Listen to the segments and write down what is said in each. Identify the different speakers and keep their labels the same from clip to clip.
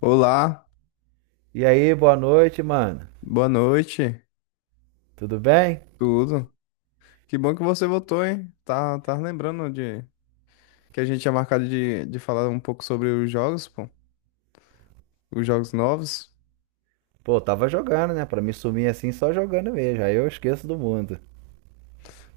Speaker 1: Olá,
Speaker 2: E aí, boa noite, mano.
Speaker 1: boa noite,
Speaker 2: Tudo bem?
Speaker 1: tudo? Que bom que você voltou, hein? Tá, tá lembrando de que a gente tinha marcado de falar um pouco sobre os jogos, pô, os jogos novos.
Speaker 2: Pô, tava jogando, né? Pra me sumir assim, só jogando mesmo. Aí eu esqueço do mundo.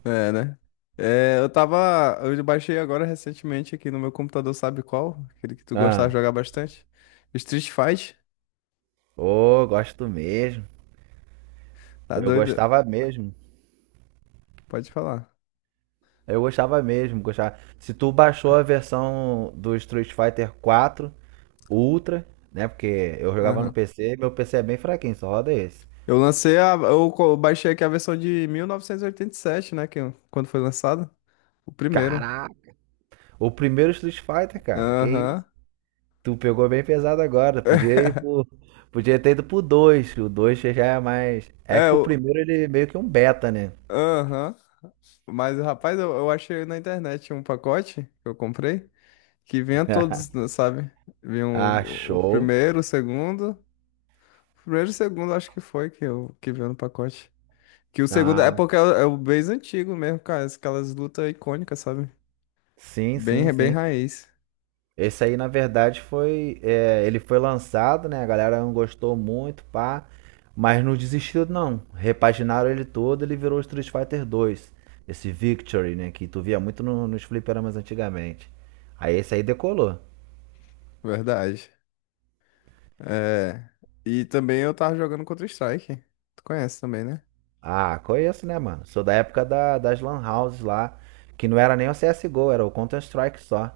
Speaker 1: É, né? É, eu baixei agora recentemente aqui no meu computador, sabe qual? Aquele que tu gostava de
Speaker 2: Ah,
Speaker 1: jogar bastante. Street Fight,
Speaker 2: ô, gosto mesmo.
Speaker 1: tá
Speaker 2: Eu
Speaker 1: doido?
Speaker 2: gostava mesmo.
Speaker 1: Pode falar.
Speaker 2: Eu gostava mesmo, gostava. Se tu baixou a versão do Street Fighter 4 Ultra, né? Porque eu jogava no
Speaker 1: Aham.
Speaker 2: PC, meu PC é bem fraquinho, só roda esse.
Speaker 1: Eu lancei a, eu co- Baixei aqui a versão de 1987, né, que quando foi lançado, o primeiro.
Speaker 2: Caraca, o primeiro Street Fighter, cara. Que
Speaker 1: Aham.
Speaker 2: isso? Tu pegou bem pesado agora. Podia ter ido pro 2. O 2 já é mais. É
Speaker 1: É,
Speaker 2: que o
Speaker 1: o,
Speaker 2: primeiro ele é meio que um beta, né?
Speaker 1: Aham. Mas, rapaz, eu achei na internet um pacote que eu comprei que vinha todos, né, sabe? Vinha
Speaker 2: Ah,
Speaker 1: o
Speaker 2: show.
Speaker 1: primeiro, o segundo. O primeiro e o segundo, acho que foi que veio no pacote. Que o segundo é
Speaker 2: Ah,
Speaker 1: porque é o base antigo mesmo, cara. Aquelas lutas icônicas, sabe?
Speaker 2: sim, sim,
Speaker 1: Bem, bem
Speaker 2: sim.
Speaker 1: raiz.
Speaker 2: Esse aí, na verdade, foi. É, ele foi lançado, né? A galera não gostou muito, pá. Mas não desistiu, não. Repaginaram ele todo, ele virou Street Fighter 2, esse Victory, né? Que tu via muito nos fliperamas antigamente. Aí esse aí decolou.
Speaker 1: Verdade. É. E também eu tava jogando Counter-Strike. Tu conhece também, né?
Speaker 2: Ah, conheço, né, mano? Sou da época das Lan Houses lá, que não era nem o CSGO, era o Counter-Strike só.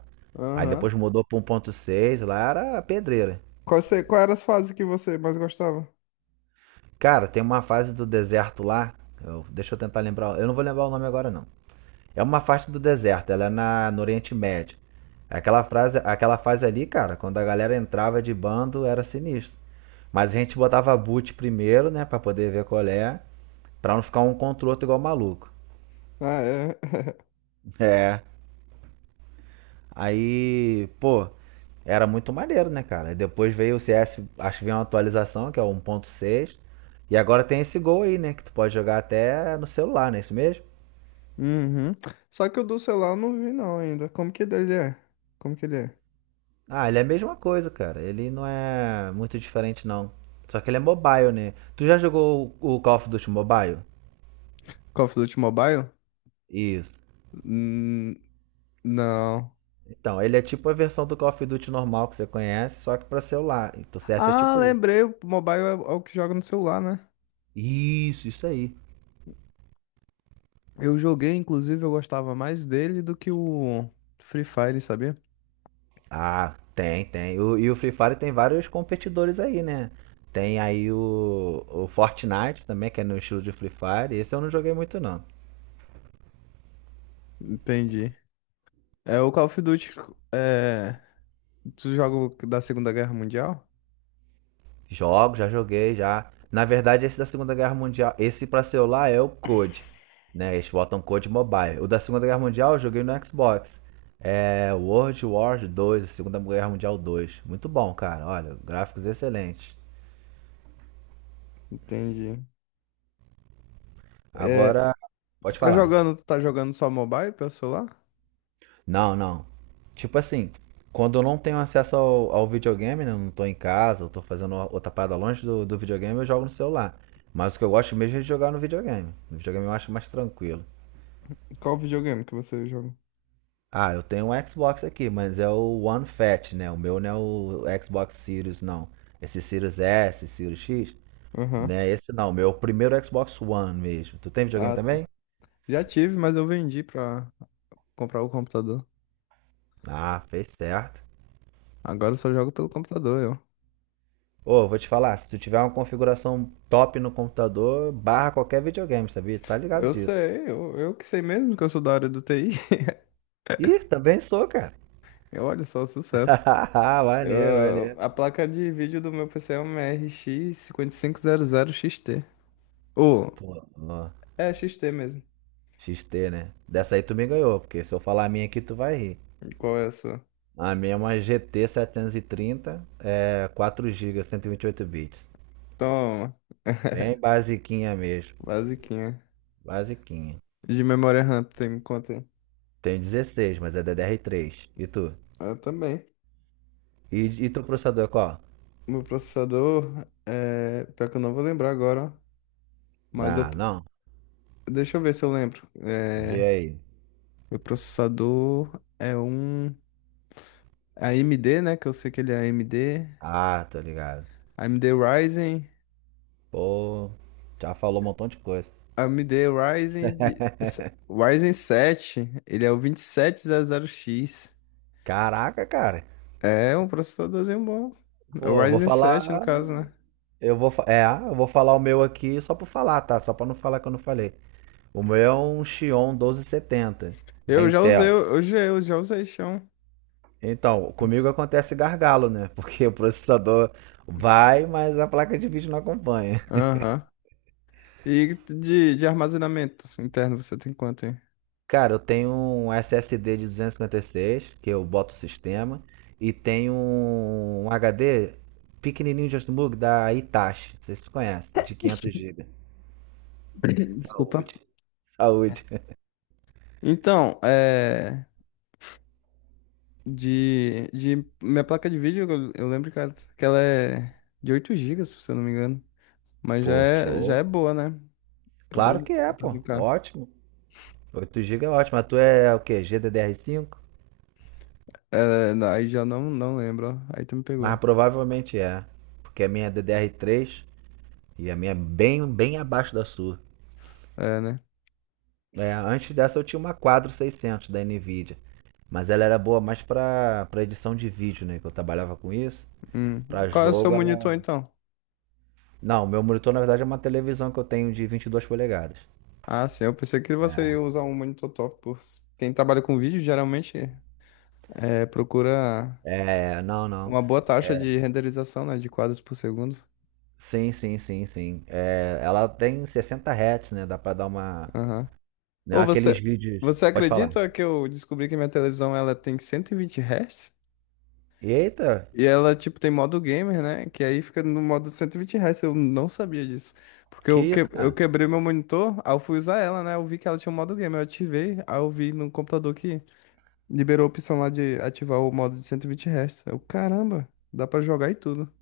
Speaker 2: Aí depois
Speaker 1: Aham.
Speaker 2: mudou pra 1.6, lá era pedreira.
Speaker 1: Qual era as fases que você mais gostava?
Speaker 2: Cara, tem uma fase do deserto lá, deixa eu tentar lembrar, eu não vou lembrar o nome agora não. É uma fase do deserto, ela é no Oriente Médio. Aquela fase ali, cara, quando a galera entrava de bando, era sinistro. Mas a gente botava boot primeiro, né, pra poder ver qual é, pra não ficar um contra o outro igual maluco.
Speaker 1: Ah, é.
Speaker 2: É. Aí, pô, era muito maneiro, né, cara? Depois veio o CS, acho que veio uma atualização, que é o 1.6. E agora tem esse gol aí, né? Que tu pode jogar até no celular, não é isso mesmo?
Speaker 1: Uhum. Só que o do celular eu não vi não ainda. Como que ele é? Como que ele é?
Speaker 2: Ah, ele é a mesma coisa, cara. Ele não é muito diferente, não. Só que ele é mobile, né? Tu já jogou o Call of Duty Mobile?
Speaker 1: Call of Duty Mobile?
Speaker 2: Isso.
Speaker 1: Hum, não.
Speaker 2: Então, ele é tipo a versão do Call of Duty normal que você conhece, só que pra celular. Então, o CS é
Speaker 1: Ah,
Speaker 2: tipo isso.
Speaker 1: lembrei. O mobile é o que joga no celular, né?
Speaker 2: Isso aí.
Speaker 1: Eu joguei, inclusive, eu gostava mais dele do que o Free Fire, sabia?
Speaker 2: Ah, tem, tem. E o Free Fire tem vários competidores aí, né? Tem aí o Fortnite também, que é no estilo de Free Fire. Esse eu não joguei muito, não.
Speaker 1: Entendi. É o Call of Duty. É... Tu joga o da Segunda Guerra Mundial?
Speaker 2: Jogo, já joguei, já. Na verdade, esse da Segunda Guerra Mundial, esse pra celular é o COD, né? Eles botam COD Mobile. O da Segunda Guerra Mundial eu joguei no Xbox. É World War 2, Segunda Guerra Mundial 2. Muito bom, cara. Olha, gráficos excelentes.
Speaker 1: Entendi. É...
Speaker 2: Agora,
Speaker 1: Tu
Speaker 2: pode
Speaker 1: tá
Speaker 2: falar.
Speaker 1: jogando, tu tá jogando só mobile pelo celular?
Speaker 2: Não, não. Tipo assim, quando eu não tenho acesso ao videogame, né, eu não tô em casa, eu tô fazendo outra parada longe do videogame, eu jogo no celular. Mas o que eu gosto mesmo é de jogar no videogame. No videogame eu acho mais tranquilo.
Speaker 1: Qual videogame que você joga?
Speaker 2: Ah, eu tenho um Xbox aqui, mas é o One Fat, né? O meu não é o Xbox Series, não. Esse Series S, Series X,
Speaker 1: Aham.
Speaker 2: né? Esse não, o meu é o primeiro Xbox One mesmo. Tu tem videogame
Speaker 1: Ah,
Speaker 2: também?
Speaker 1: já tive, mas eu vendi pra comprar o computador.
Speaker 2: Ah, fez certo.
Speaker 1: Agora eu só jogo pelo computador, eu.
Speaker 2: Ô, vou te falar, se tu tiver uma configuração top no computador, barra qualquer videogame, sabia? Tá ligado
Speaker 1: Eu
Speaker 2: disso.
Speaker 1: sei, eu que sei mesmo que eu sou da área do TI.
Speaker 2: Ih, também sou, cara.
Speaker 1: Eu olho só, sucesso.
Speaker 2: Maneiro,
Speaker 1: Eu-
Speaker 2: maneiro.
Speaker 1: a placa de vídeo do meu PC é uma RX 5500XT. Ou,
Speaker 2: Pô, ó,
Speaker 1: é XT mesmo.
Speaker 2: XT, né? Dessa aí tu me ganhou, porque se eu falar a minha aqui, tu vai rir.
Speaker 1: E qual é a sua?
Speaker 2: A minha é uma GT 730, é 4 gigas, 128 bits.
Speaker 1: Toma,
Speaker 2: Bem basiquinha mesmo,
Speaker 1: basiquinha.
Speaker 2: basiquinha.
Speaker 1: De memória RAM, tem me conta aí.
Speaker 2: Tenho 16, mas é DDR3. E tu?
Speaker 1: Eu também.
Speaker 2: E teu processador é qual?
Speaker 1: Meu processador, pior que eu não vou lembrar agora, ó. mas eu...
Speaker 2: Ah, não?
Speaker 1: Deixa eu ver se eu lembro.
Speaker 2: Vê aí.
Speaker 1: Meu processador é um a AMD, né? Que eu sei que ele é AMD.
Speaker 2: Ah, tô ligado.
Speaker 1: AMD Ryzen.
Speaker 2: Pô, já falou um montão de coisa.
Speaker 1: AMD Ryzen, Ryzen 7. Ele é o 2700X.
Speaker 2: Caraca, cara.
Speaker 1: É um processadorzinho bom. É o
Speaker 2: Pô, eu vou
Speaker 1: Ryzen
Speaker 2: falar.
Speaker 1: 7, no caso, né?
Speaker 2: Eu vou falar o meu aqui só por falar, tá? Só pra não falar que eu não falei. O meu é um Xeon 1270 da
Speaker 1: Eu já usei,
Speaker 2: Intel.
Speaker 1: eu já usei, chão.
Speaker 2: Então, comigo acontece gargalo, né? Porque o processador vai, mas a placa de vídeo não acompanha.
Speaker 1: Aham. E de armazenamento interno, você tem quanto aí?
Speaker 2: Cara, eu tenho um SSD de 256, que eu boto o sistema, e tenho um HD pequenininho de notebook da Hitachi, não sei se tu conhece, de 500 GB.
Speaker 1: Desculpa.
Speaker 2: Saúde, saúde.
Speaker 1: Então, é. De minha placa de vídeo, eu lembro que ela é de 8 gigas se eu não me engano. Mas já
Speaker 2: Pô,
Speaker 1: é, já
Speaker 2: show.
Speaker 1: é boa, né? É boa,
Speaker 2: Claro que é,
Speaker 1: dá pra
Speaker 2: pô,
Speaker 1: brincar.
Speaker 2: ótimo. 8 GB é ótimo. A tua é o quê? GDDR5?
Speaker 1: É, não, aí já não lembro, ó. Aí tu me
Speaker 2: Mas
Speaker 1: pegou.
Speaker 2: provavelmente é, porque a minha é DDR3 e a minha é bem, bem abaixo da sua.
Speaker 1: É, né?
Speaker 2: É, antes dessa eu tinha uma Quadro 600 da Nvidia. Mas ela era boa mais para edição de vídeo, né? Que eu trabalhava com isso.
Speaker 1: Hum. E
Speaker 2: Para
Speaker 1: qual é o seu
Speaker 2: jogo, ela.
Speaker 1: monitor, então?
Speaker 2: Não, meu monitor na verdade é uma televisão que eu tenho de 22 polegadas.
Speaker 1: Ah, sim, eu pensei que você ia usar um monitor top. Quem trabalha com vídeo geralmente procura
Speaker 2: É, não, não.
Speaker 1: uma boa taxa de renderização, né? De quadros por segundo.
Speaker 2: Sim, sim, sim, sim. É, ela tem 60 Hz, né? Dá pra dar uma.
Speaker 1: Aham.
Speaker 2: Não é
Speaker 1: Ou
Speaker 2: aqueles
Speaker 1: você,
Speaker 2: vídeos.
Speaker 1: você
Speaker 2: Pode falar.
Speaker 1: acredita que eu descobri que minha televisão ela tem 120 Hz?
Speaker 2: Eita,
Speaker 1: E ela, tipo, tem modo gamer, né? Que aí fica no modo 120 Hz. Eu não sabia disso. Porque
Speaker 2: que isso,
Speaker 1: eu
Speaker 2: cara?
Speaker 1: quebrei meu monitor, aí eu fui usar ela, né? Eu vi que ela tinha um modo gamer. Eu ativei, aí eu vi no computador que liberou a opção lá de ativar o modo de 120 Hz. Eu, caramba, dá pra jogar e tudo.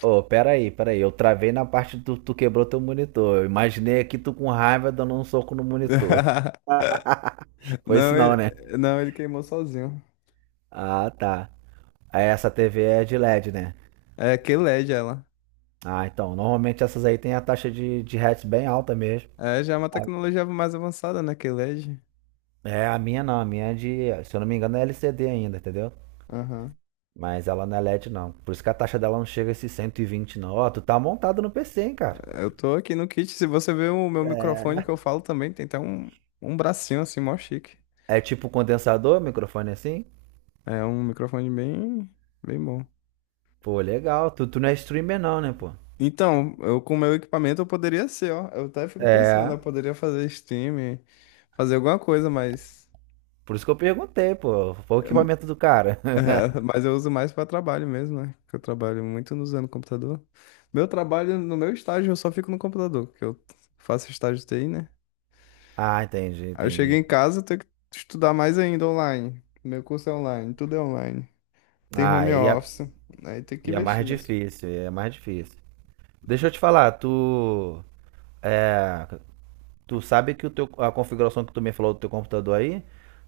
Speaker 2: Ô, peraí, peraí. Eu travei na parte do tu quebrou teu monitor. Eu imaginei aqui tu com raiva dando um soco no monitor. Foi isso
Speaker 1: Não,
Speaker 2: não,
Speaker 1: ele...
Speaker 2: né?
Speaker 1: não, ele queimou sozinho.
Speaker 2: Ah, tá. Aí essa TV é de LED, né?
Speaker 1: É, QLED ela.
Speaker 2: Ah, então. Normalmente essas aí tem a taxa de hertz bem alta mesmo.
Speaker 1: É, já é uma tecnologia mais avançada, né? QLED.
Speaker 2: É, a minha não. A minha é de. Se eu não me engano, é LCD ainda, entendeu?
Speaker 1: Aham.
Speaker 2: Mas ela não é LED, não. Por isso que a taxa dela não chega a esses 120 não. Ó, tu tá montado no PC, hein, cara?
Speaker 1: Eu tô aqui no kit. Se você ver o meu microfone que
Speaker 2: É
Speaker 1: eu falo também, tem até um bracinho assim, mó chique.
Speaker 2: é tipo um condensador, microfone assim?
Speaker 1: É um microfone bem, bem bom.
Speaker 2: Pô, legal. Tu não é streamer, não, né, pô?
Speaker 1: Então, eu com o meu equipamento eu poderia ser, ó. Eu até fico pensando,
Speaker 2: É.
Speaker 1: eu poderia fazer stream, fazer alguma coisa, mas.
Speaker 2: Por isso que eu perguntei, pô. Foi o equipamento do cara.
Speaker 1: É, mas eu uso mais pra trabalho mesmo, né? Que eu trabalho muito usando computador. Meu trabalho, no meu estágio, eu só fico no computador, que eu faço estágio TI, né?
Speaker 2: Ah, entendi,
Speaker 1: Aí eu chego
Speaker 2: entendi.
Speaker 1: em casa, eu tenho que estudar mais ainda online. Meu curso é online, tudo é online. Tem
Speaker 2: Ah,
Speaker 1: home office. Aí tem que
Speaker 2: e é
Speaker 1: investir
Speaker 2: mais
Speaker 1: mesmo.
Speaker 2: difícil, e é mais difícil. Deixa eu te falar, tu. É, tu sabe que a configuração que tu me falou do teu computador aí,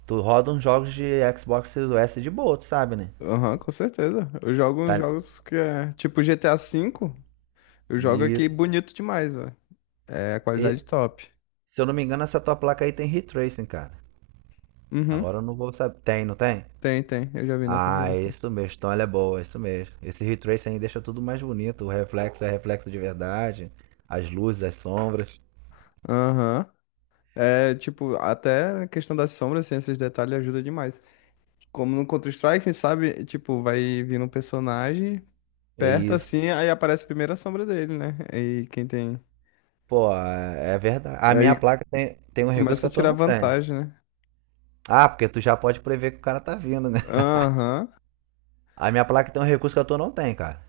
Speaker 2: tu roda uns jogos de Xbox Series S de boa, tu sabe, né?
Speaker 1: Aham, com certeza. Eu jogo
Speaker 2: Tá,
Speaker 1: uns jogos que é tipo GTA V. Eu jogo aqui
Speaker 2: isso.
Speaker 1: bonito demais, velho. É
Speaker 2: E,
Speaker 1: qualidade top.
Speaker 2: se eu não me engano, essa tua placa aí tem ray tracing, cara.
Speaker 1: Uhum.
Speaker 2: Agora eu não vou saber. Tem, não tem?
Speaker 1: Tem, tem. Eu já vi na
Speaker 2: Ah, é
Speaker 1: configuração.
Speaker 2: isso mesmo. Então ela é boa, é isso mesmo. Esse ray tracing aí deixa tudo mais bonito. O reflexo é reflexo de verdade. As luzes, as sombras.
Speaker 1: Aham. É, tipo, até a questão das sombras, assim, esses detalhes ajuda demais. Como no Counter-Strike, quem sabe, tipo, vai vindo um personagem
Speaker 2: É
Speaker 1: perto
Speaker 2: isso.
Speaker 1: assim, aí aparece a primeira sombra dele, né? Aí quem tem.
Speaker 2: Pô, é verdade. A minha
Speaker 1: Aí
Speaker 2: placa tem um recurso
Speaker 1: começa
Speaker 2: que
Speaker 1: a
Speaker 2: a tua
Speaker 1: tirar
Speaker 2: não tem.
Speaker 1: vantagem, né?
Speaker 2: Ah, porque tu já pode prever que o cara tá vindo, né?
Speaker 1: Aham.
Speaker 2: A minha placa tem um recurso que a tua não tem, cara.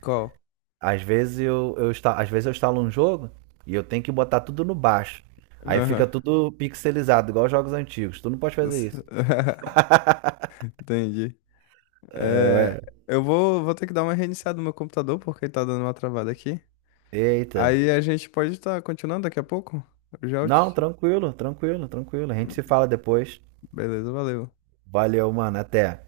Speaker 1: Qual?
Speaker 2: Às vezes eu instalo um jogo e eu tenho que botar tudo no baixo. Aí
Speaker 1: Aham.
Speaker 2: fica tudo pixelizado, igual jogos antigos. Tu não pode fazer isso.
Speaker 1: Entendi.
Speaker 2: Eu,
Speaker 1: É,
Speaker 2: é,
Speaker 1: eu vou ter que dar uma reiniciada no meu computador porque tá dando uma travada aqui.
Speaker 2: Eita.
Speaker 1: Aí a gente pode estar continuando daqui a pouco? Eu já
Speaker 2: Não,
Speaker 1: te...
Speaker 2: tranquilo, tranquilo, tranquilo. A gente se fala depois.
Speaker 1: Beleza, valeu.
Speaker 2: Valeu, mano. Até.